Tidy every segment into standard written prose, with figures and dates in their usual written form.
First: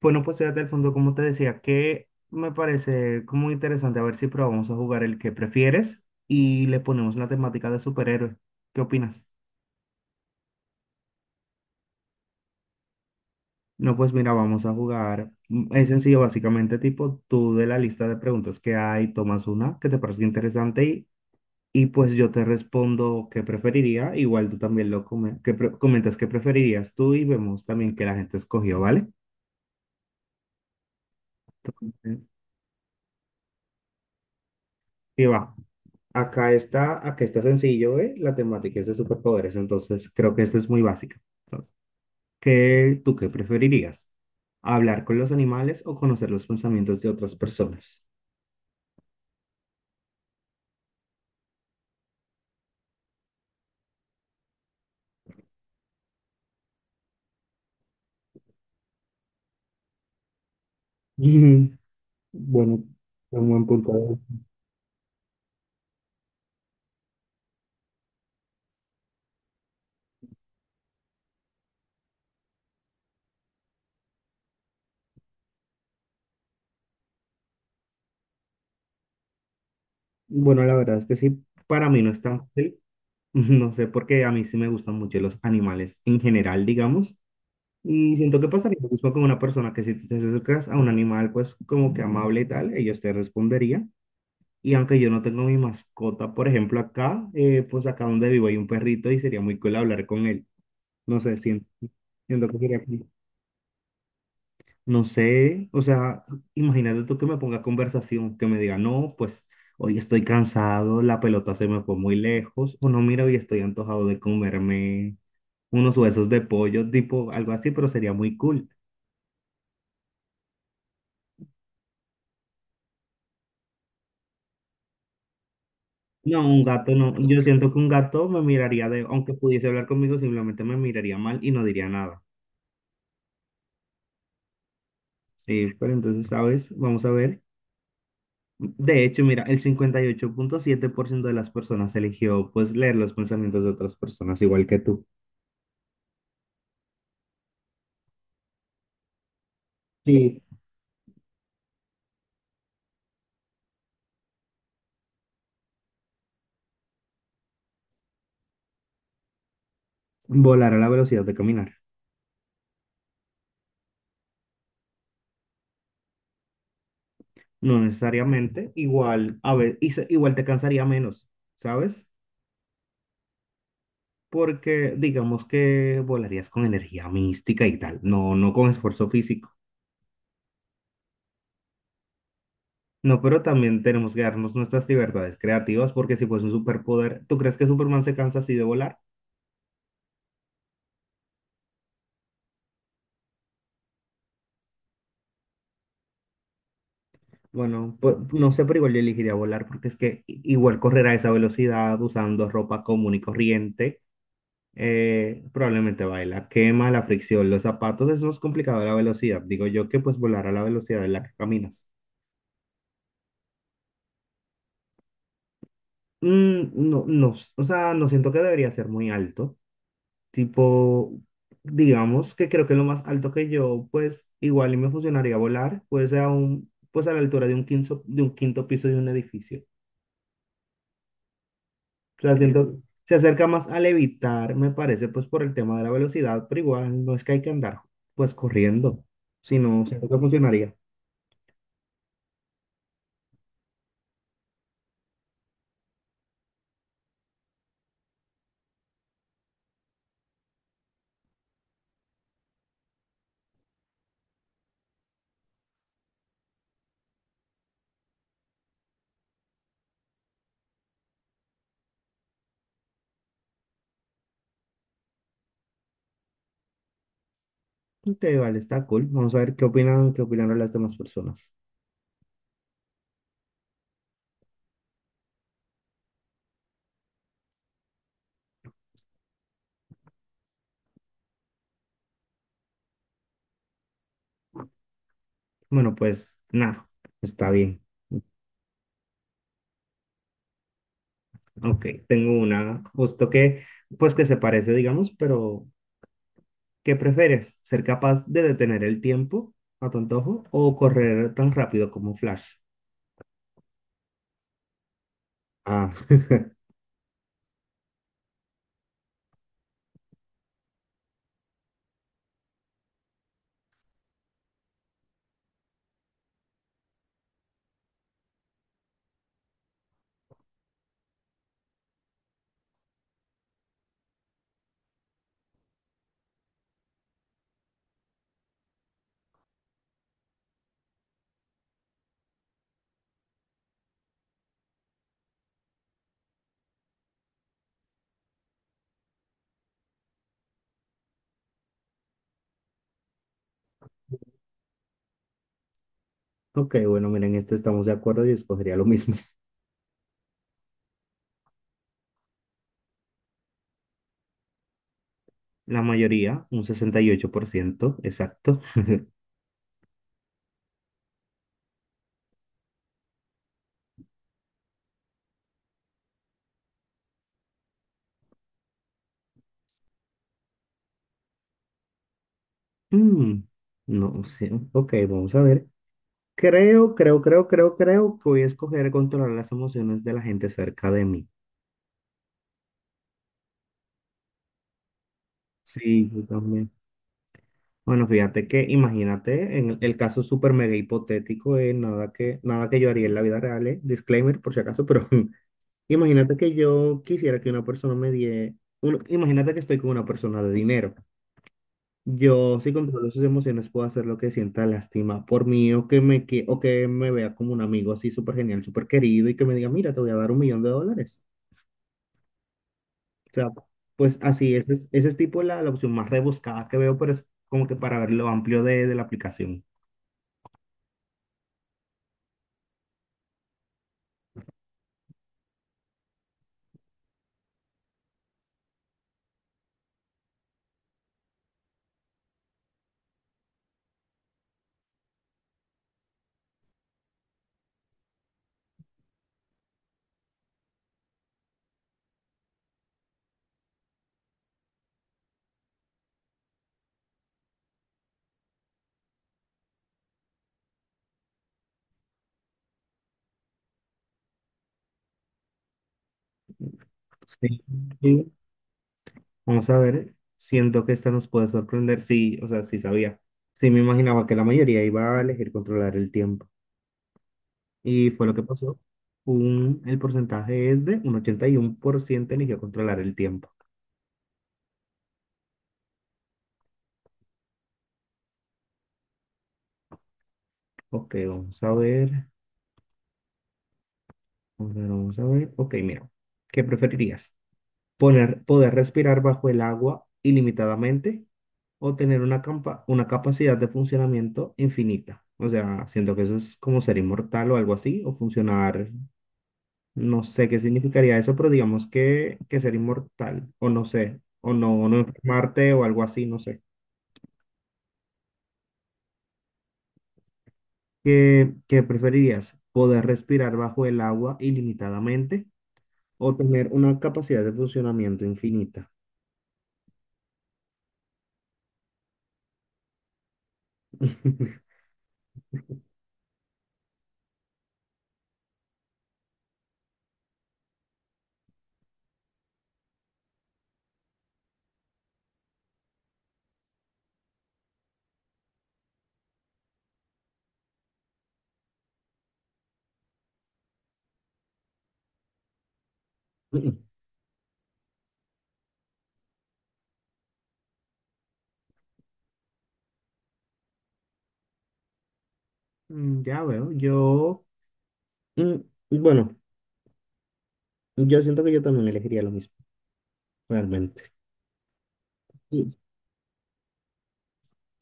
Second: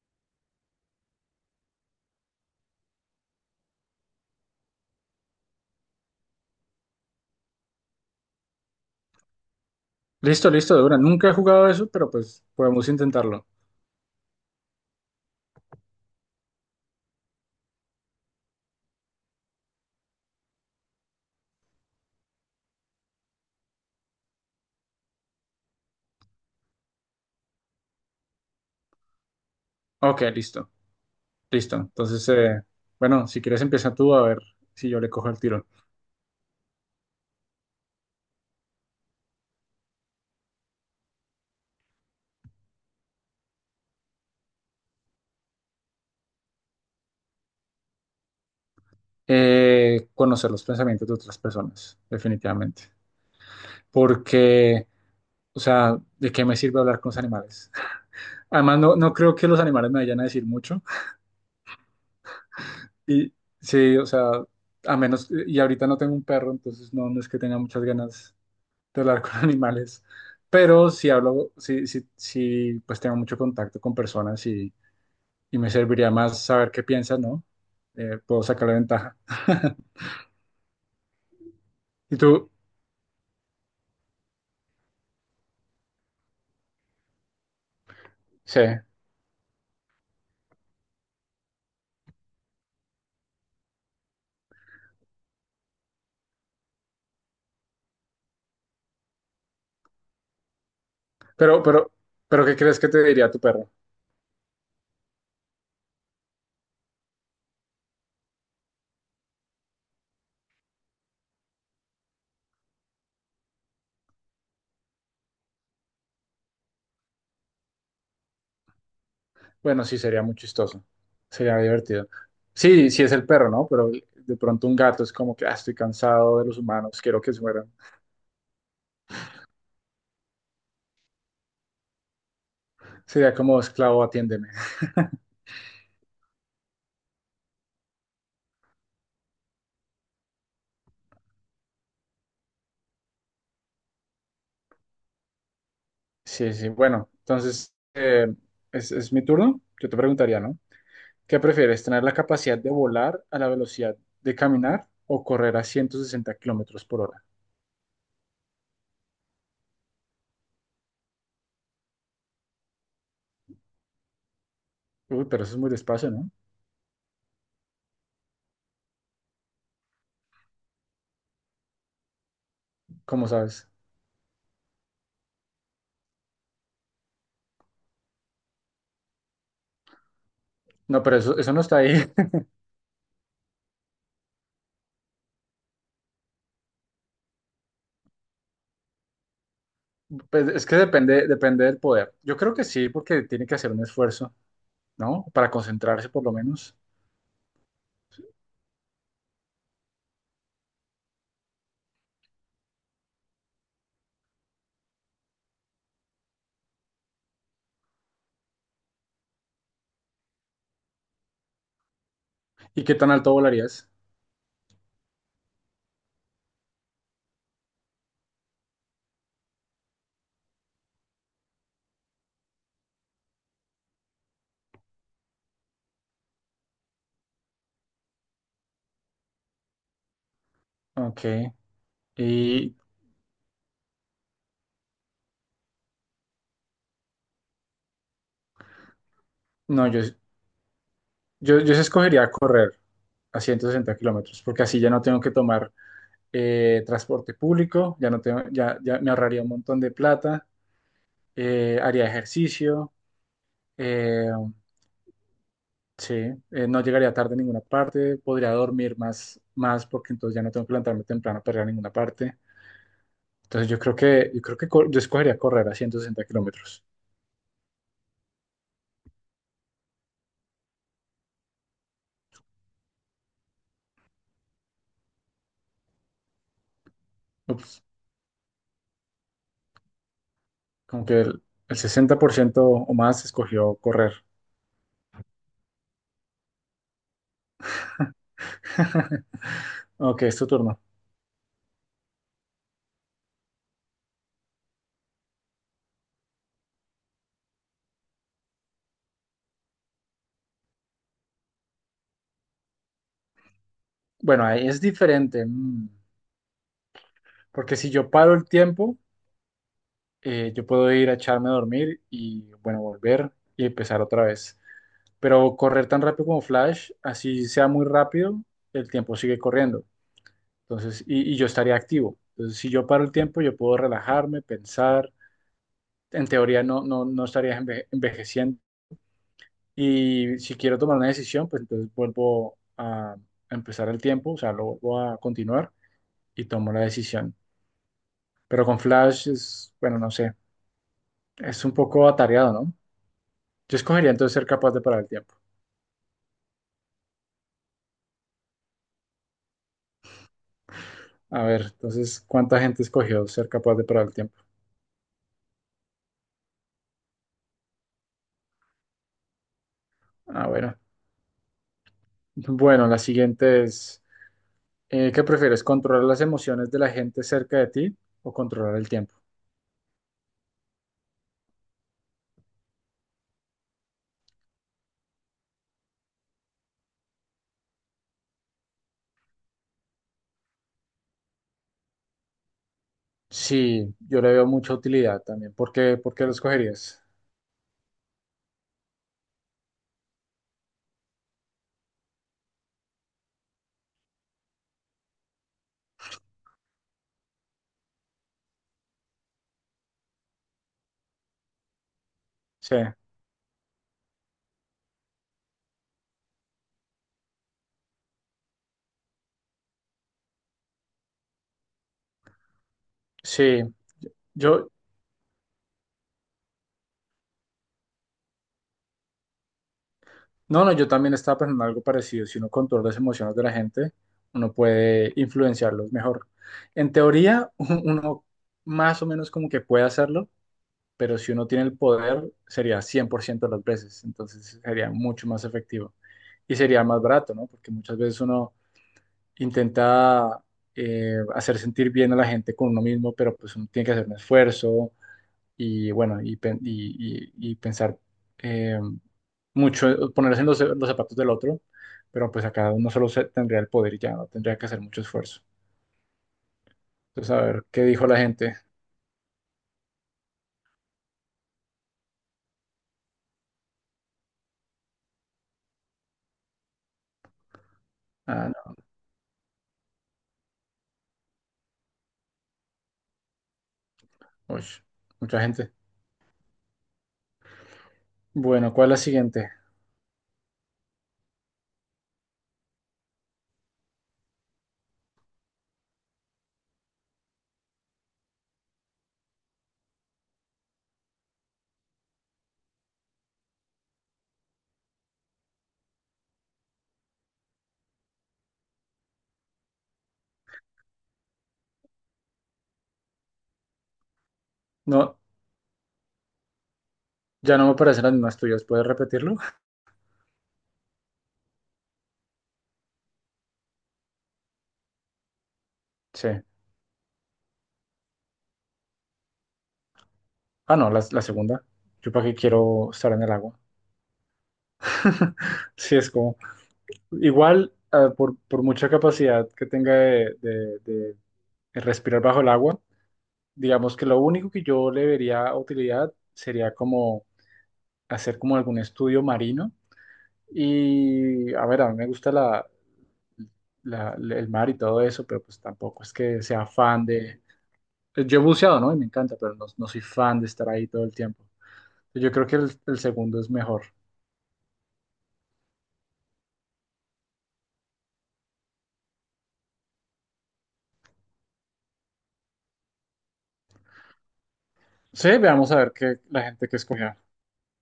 Bueno, pues fíjate al fondo, como te decía, que me parece como interesante a ver si probamos a jugar el que prefieres y le ponemos la temática de superhéroes. ¿Qué opinas? Listo, listo, de una. Nunca he jugado eso, pero pues podemos intentarlo. No, pues mira, vamos a jugar. Es sencillo, básicamente, tipo, tú de la lista de preguntas que hay, tomas una que te parece interesante y pues yo te respondo qué preferiría. Igual tú también lo come- que pre- comentas qué preferirías tú y vemos también que la gente escogió, ¿vale? Ok, listo, listo. Entonces, Entonces, bueno, si quieres empieza tú a ver si yo le sí cojo el va. tiro. Acá está sencillo, ¿eh? La temática es de superpoderes, entonces creo que esta es muy básica. Entonces, ¿Tú qué preferirías? ¿Hablar con los animales o conocer los pensamientos de otras personas? Conocer los pensamientos de otras personas, definitivamente. Porque, o sea, ¿de qué me sirve hablar con los animales? Además, no, no creo que los animales me vayan a decir mucho. Ujú. Bueno, Y un buen sí, o punto. sea, a menos, y ahorita no tengo un perro, entonces no, no es que tenga muchas ganas de hablar con animales, pero si hablo, si, si, si pues tengo mucho contacto con personas y me serviría más saber qué piensan, ¿no? Puedo sacarle ventaja. Bueno, la verdad es que sí, para mí no Y es tan tú, fácil. No sé por qué a mí sí me gustan mucho los animales en general, digamos. Y siento que sí, pasaría lo mismo con una persona que si tú te acercas a un animal, pues como que amable y tal, ellos te responderían. Y aunque yo no tengo mi mascota, por ejemplo, acá, pues acá donde vivo hay un perrito y sería muy cool hablar con él. No sé, pero, siento, pero, pero siento ¿qué que crees sería que te cool. diría tu perro? No sé, o sea, imagínate tú que me ponga conversación, que me diga, no, pues hoy estoy cansado, la pelota se me fue muy lejos, o no, mira, hoy estoy antojado de comerme unos huesos de pollo, tipo algo así, pero sería muy cool. Bueno, sí, sería muy chistoso, sería divertido. Sí, sí es el perro, ¿no? Pero de pronto un gato es como que, ah, estoy cansado No, de los un gato humanos, no. quiero que Yo se mueran. siento que un gato me miraría de, aunque pudiese hablar conmigo, simplemente me miraría mal y no diría nada. Sería como esclavo, atiéndeme. Sí, pero entonces, ¿sabes? Vamos a ver. De hecho, mira, el 58,7% de las personas eligió pues leer los pensamientos de otras personas, igual que tú. Sí, sí, bueno, entonces es mi turno. Yo te preguntaría, Sí. ¿no? ¿Qué prefieres, tener la capacidad de volar a la velocidad de caminar o correr a 160 kilómetros por hora? Volar a la velocidad de caminar. Uy, pero eso es muy despacio, ¿no? No necesariamente, igual, a ver, igual te cansaría menos, ¿sabes? ¿Cómo sabes? Porque digamos que volarías con energía mística y tal, no, no con esfuerzo físico. No, pero eso no está ahí. No, pero también tenemos que darnos nuestras libertades creativas, porque si fuese un superpoder, ¿tú crees que Superman se cansa así de volar? Pues es que depende, depende del poder. Yo creo que sí, porque tiene que hacer un esfuerzo, ¿no? Para concentrarse por lo menos. Bueno, no sé, pero igual yo elegiría volar, porque es que igual correr a esa velocidad usando ropa común y corriente, probablemente va la quema, la fricción, los zapatos, es más complicado la velocidad. Digo yo que pues volar a la velocidad en la que caminas. ¿Y qué tan alto volarías? No, no, o sea, no siento que debería ser muy alto. Tipo, digamos que creo que lo más alto que yo, pues igual y me funcionaría volar, pues pues a la altura de un quinto piso de un edificio. Ok. O sea, Y se acerca más al evitar, me parece, pues por el tema de la velocidad, pero igual no es que hay que andar pues corriendo, sino no, yo, siento que funcionaría. yo, yo sí escogería correr a 160 kilómetros, porque así ya no tengo que tomar transporte público, ya no tengo, ya me ahorraría un montón de plata, haría ejercicio, eh, sí, no llegaría tarde a ninguna parte, podría dormir más, más porque entonces ya no tengo que levantarme temprano para ir a ninguna parte. Entonces yo creo que yo escogería correr a ciento sesenta kilómetros. Ok, vale, está cool. Vamos a ver qué opinan, qué opinaron las demás personas. Ups, como que el 60% o más escogió correr. Bueno, pues nada, está bien. Ok, es tu turno. Ok, tengo una, justo que, pues que se parece, digamos, pero ¿qué prefieres? ¿Ser capaz de detener el tiempo a tu antojo o correr tan rápido como Flash? Bueno, ahí es diferente, Ah, porque si yo paro el tiempo, yo puedo ir a echarme a dormir y, bueno, volver y empezar otra vez. Pero correr tan rápido como Flash, así sea muy rápido, el tiempo sigue corriendo. Entonces, y yo estaría activo. Entonces, si yo paro el tiempo, yo puedo relajarme, pensar. En teoría no, no, no estaría envejeciendo. Y si quiero tomar una decisión, pues entonces vuelvo a empezar el tiempo, o sea, lo vuelvo a continuar y tomo la decisión. Pero con Flash es, bueno, no sé, es un poco atareado, ¿no? Yo escogería entonces ser capaz de parar el tiempo. ok, bueno, miren, este estamos de acuerdo y escogería lo mismo. A ver, entonces, ¿cuánta gente escogió ser capaz de parar el tiempo? La mayoría, un 68% exacto. Ah, bueno, la siguiente es, ¿qué prefieres? ¿Controlar las emociones de la gente cerca de ti o controlar el tiempo? Mm, no sé, ok, vamos a ver. Creo que voy a escoger controlar las emociones de la gente cerca de mí. Sí, yo le veo mucha utilidad también. ¿Por qué, Sí, por yo qué lo también. escogerías? Bueno, fíjate que imagínate, en el caso súper mega hipotético, nada que yo haría en la vida real, disclaimer por si acaso, pero imagínate que yo quisiera que una persona imagínate que estoy con una persona de dinero. Yo, si Sí, controlo sus emociones, puedo hacer lo que sienta lástima por mí o o que me vea como un amigo así súper genial, súper querido y que me diga, mira, te voy a dar un millón de dólares. O sea, sí. pues así, Yo, ese es tipo la opción más rebuscada que veo, pero es como que para ver lo amplio de la aplicación. no, no, yo también estaba pensando algo parecido. Si uno controla las emociones de la gente, uno puede influenciarlos mejor. En teoría, uno más o menos como que puede hacerlo, pero si uno tiene el poder, sería 100% de las veces, entonces sería mucho más efectivo y sería más barato, ¿no? Porque muchas veces uno intenta hacer sentir bien a la gente con uno mismo, pero pues uno tiene que hacer un esfuerzo y bueno, y pensar eh, mucho, ponerse en los zapatos del otro, pero pues acá uno solo tendría el poder y ya no tendría que hacer mucho esfuerzo. Entonces, a Sí. ver, ¿qué dijo la Sí, gente? vamos a ver, siento que esta nos puede sorprender. Sí, o sea, sí sabía. Sí me imaginaba que la mayoría iba a elegir controlar el tiempo. Y fue lo que Ah, pasó. El porcentaje es de un 81% eligió controlar el tiempo. no, uy, mucha gente. Bueno, ¿cuál es la siguiente? Ok, vamos a ver. Vamos a ver, vamos a ver. Ok, mira. ¿Qué preferirías? ¿Poder respirar bajo el agua ilimitadamente o tener una capacidad de funcionamiento infinita? O sea, siento que eso es como ser inmortal o algo así, o funcionar, no sé qué significaría eso, pero digamos que ser inmortal, o no sé, o no, no No, enfermarte o algo así, no sé. ya no me parecen las mismas tuyas. ¿Puedes repetirlo? ¿Qué preferirías? ¿Poder respirar bajo el agua ilimitadamente Sí. o tener una capacidad de funcionamiento infinita? Ah, no, la segunda. Yo para qué quiero estar en el agua. Sí, es como. Igual, ah, por, mucha capacidad que tenga de respirar bajo el agua, digamos que lo único que yo le vería utilidad sería como hacer como algún estudio marino. Y, a ver, a mí me gusta el mar y todo eso, pero pues tampoco es que sea fan de. Pues, yo he buceado, ¿no? Y me encanta, pero no, no soy fan de estar ahí todo el tiempo. Yo creo que el segundo es mejor. Ya veo, mm, bueno, yo siento que yo también elegiría lo mismo, realmente. Sí, veamos Sí. a ver qué la gente que escogió.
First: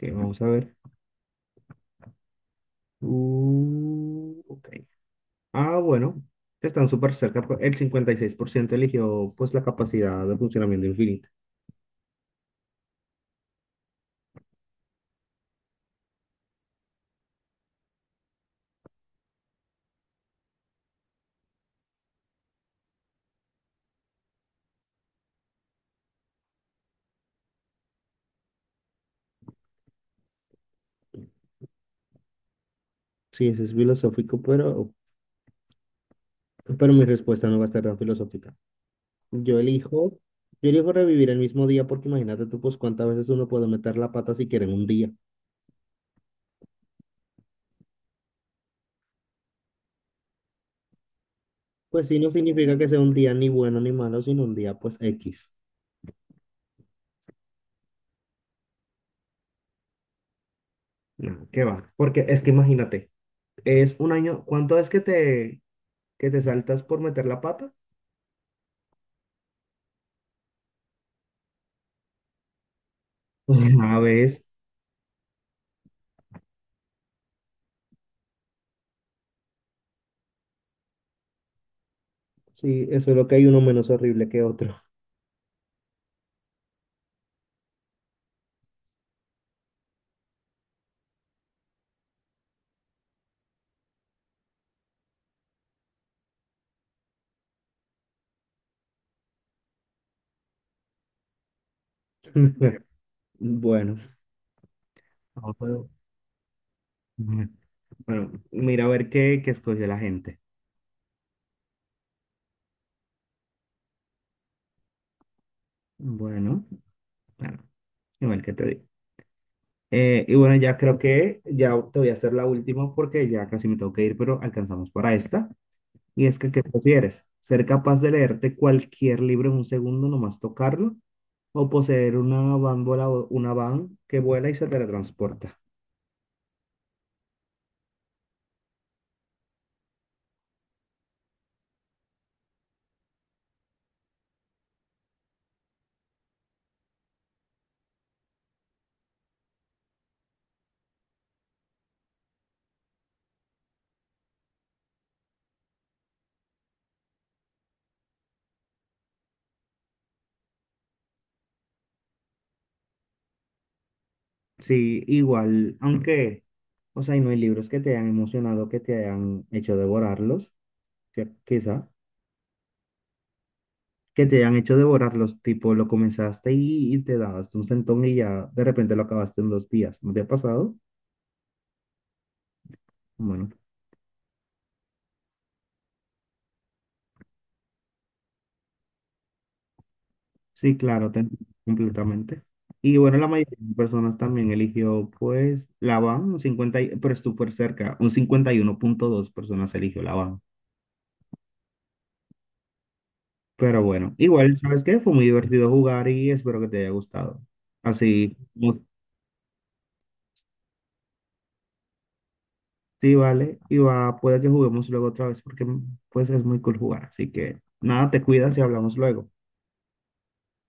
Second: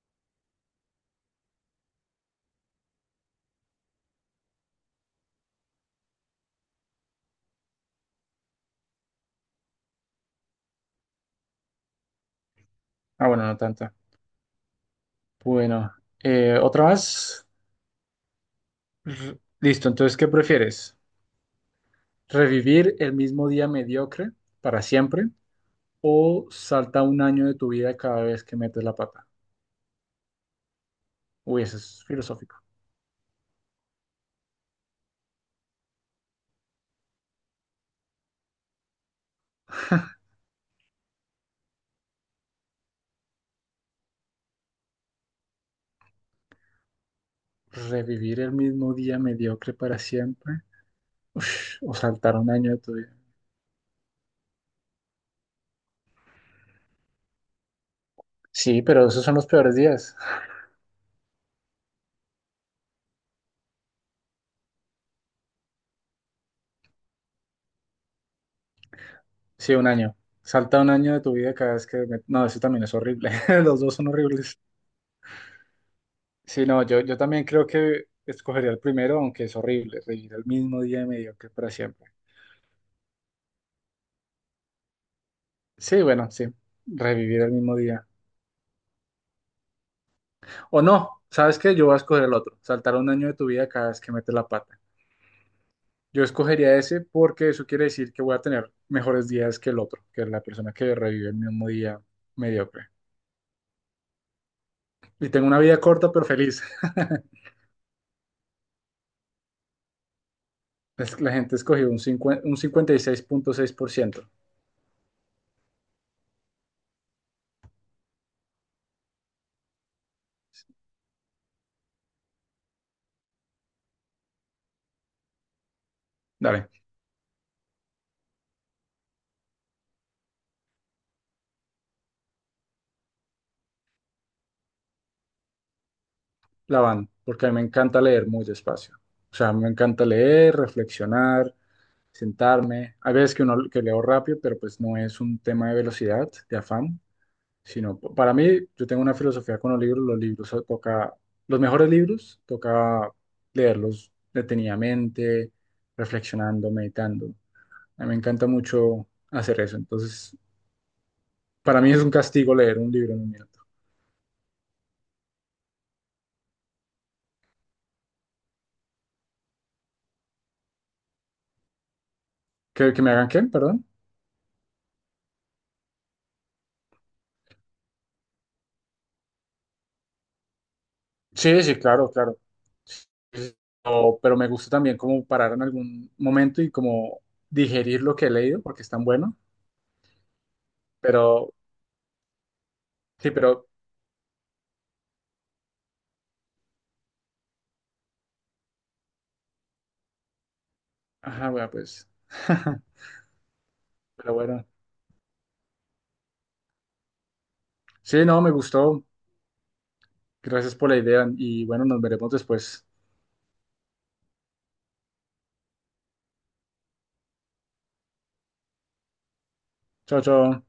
Ok, vamos a ver. Ok. Ah, bueno, están súper cerca. Pues, el 56% eligió pues la capacidad de funcionamiento infinita. Ah, bueno, no tanta. Bueno, otra más. Listo, entonces, ¿qué prefieres? ¿Revivir el mismo día mediocre para siempre o salta un año de tu vida cada vez que metes la pata? Uy, eso es filosófico. Sí, eso es filosófico, pero mi respuesta no va a estar tan filosófica. Yo elijo, yo elijo revivir el mismo día porque imagínate tú, pues cuántas veces uno puede meter la pata si quiere en un día. ¿Revivir el mismo día mediocre para siempre? Ush, o Pues sí, no saltar un año significa de que tu sea vida. un día ni bueno ni malo, sino un día pues X. Sí, pero esos son los peores días. No, qué va. Porque es que imagínate, es un año. ¿Cuánto es que que te saltas por meter la pata? Sí, un año. Salta un año de tu vida cada vez que. No, eso también es horrible. Los dos una son vez. horribles. Sí, no, yo también creo que escogería el primero, aunque es horrible, revivir el mismo día mediocre para siempre. Sí, eso es lo que hay uno menos horrible que otro. Sí, bueno, sí, revivir el mismo día. O no, ¿sabes qué? Yo voy a escoger el otro, saltar un año de tu vida cada vez que metes la pata. Yo escogería ese porque eso quiere decir que voy a tener mejores días que el otro, que es la persona que revive el mismo día mediocre. Bueno, Y tengo no una vida puedo. corta pero feliz. Bueno, mira a ver qué escogió la gente. Es- que La gente escogió un cincuenta y seis punto seis por ciento. Bueno, claro, igual que te digo. Y bueno, ya creo que ya te voy a hacer la última porque ya casi me tengo que ir, pero alcanzamos para esta. Y es que, ¿qué Dale, prefieres? ¿Ser capaz de leerte cualquier libro en un segundo, nomás tocarlo? ¿O poseer una van que vuela y se teletransporta? la van, porque a mí me encanta leer muy despacio. O sea, me encanta leer, reflexionar, sentarme. Hay veces que uno que leo rápido, pero pues no es un tema de velocidad, de afán, sino para mí, yo tengo una filosofía con los libros, toca, los mejores libros toca leerlos detenidamente, reflexionando, meditando. A mí me encanta mucho hacer eso. Entonces, para mí es un castigo leer un libro en un minuto. Sí, igual, aunque, o sea, y no hay libros que te hayan emocionado, que te hayan hecho devorarlos, que- quizá, ¿Que me hagan qué? Perdón. que te hayan hecho devorarlos, tipo, lo comenzaste y te dabas un sentón y ya de repente lo acabaste en 2 días. ¿No te ha pasado? Sí, sí, claro, claro. Bueno, Sí, pero me gusta también como parar en algún momento y como digerir lo que he leído porque es tan bueno. sí, claro, te entiendo Pero completamente. Y bueno, la sí, mayoría pero. de personas también eligió, pues, la van, un 50, pero es súper cerca, un 51,2 personas eligió la van. Ajá, bueno, pues. Pero bueno, Pero igual, bueno. ¿sabes qué? Fue muy divertido jugar y espero que te haya gustado. Sí, Así, no, me gustó. Gracias por la idea y bueno, nos veremos después. sí, vale, y va, puede que juguemos luego otra vez porque, pues, es muy cool jugar. Así que, nada, te cuidas y hablamos luego. Chao, chao.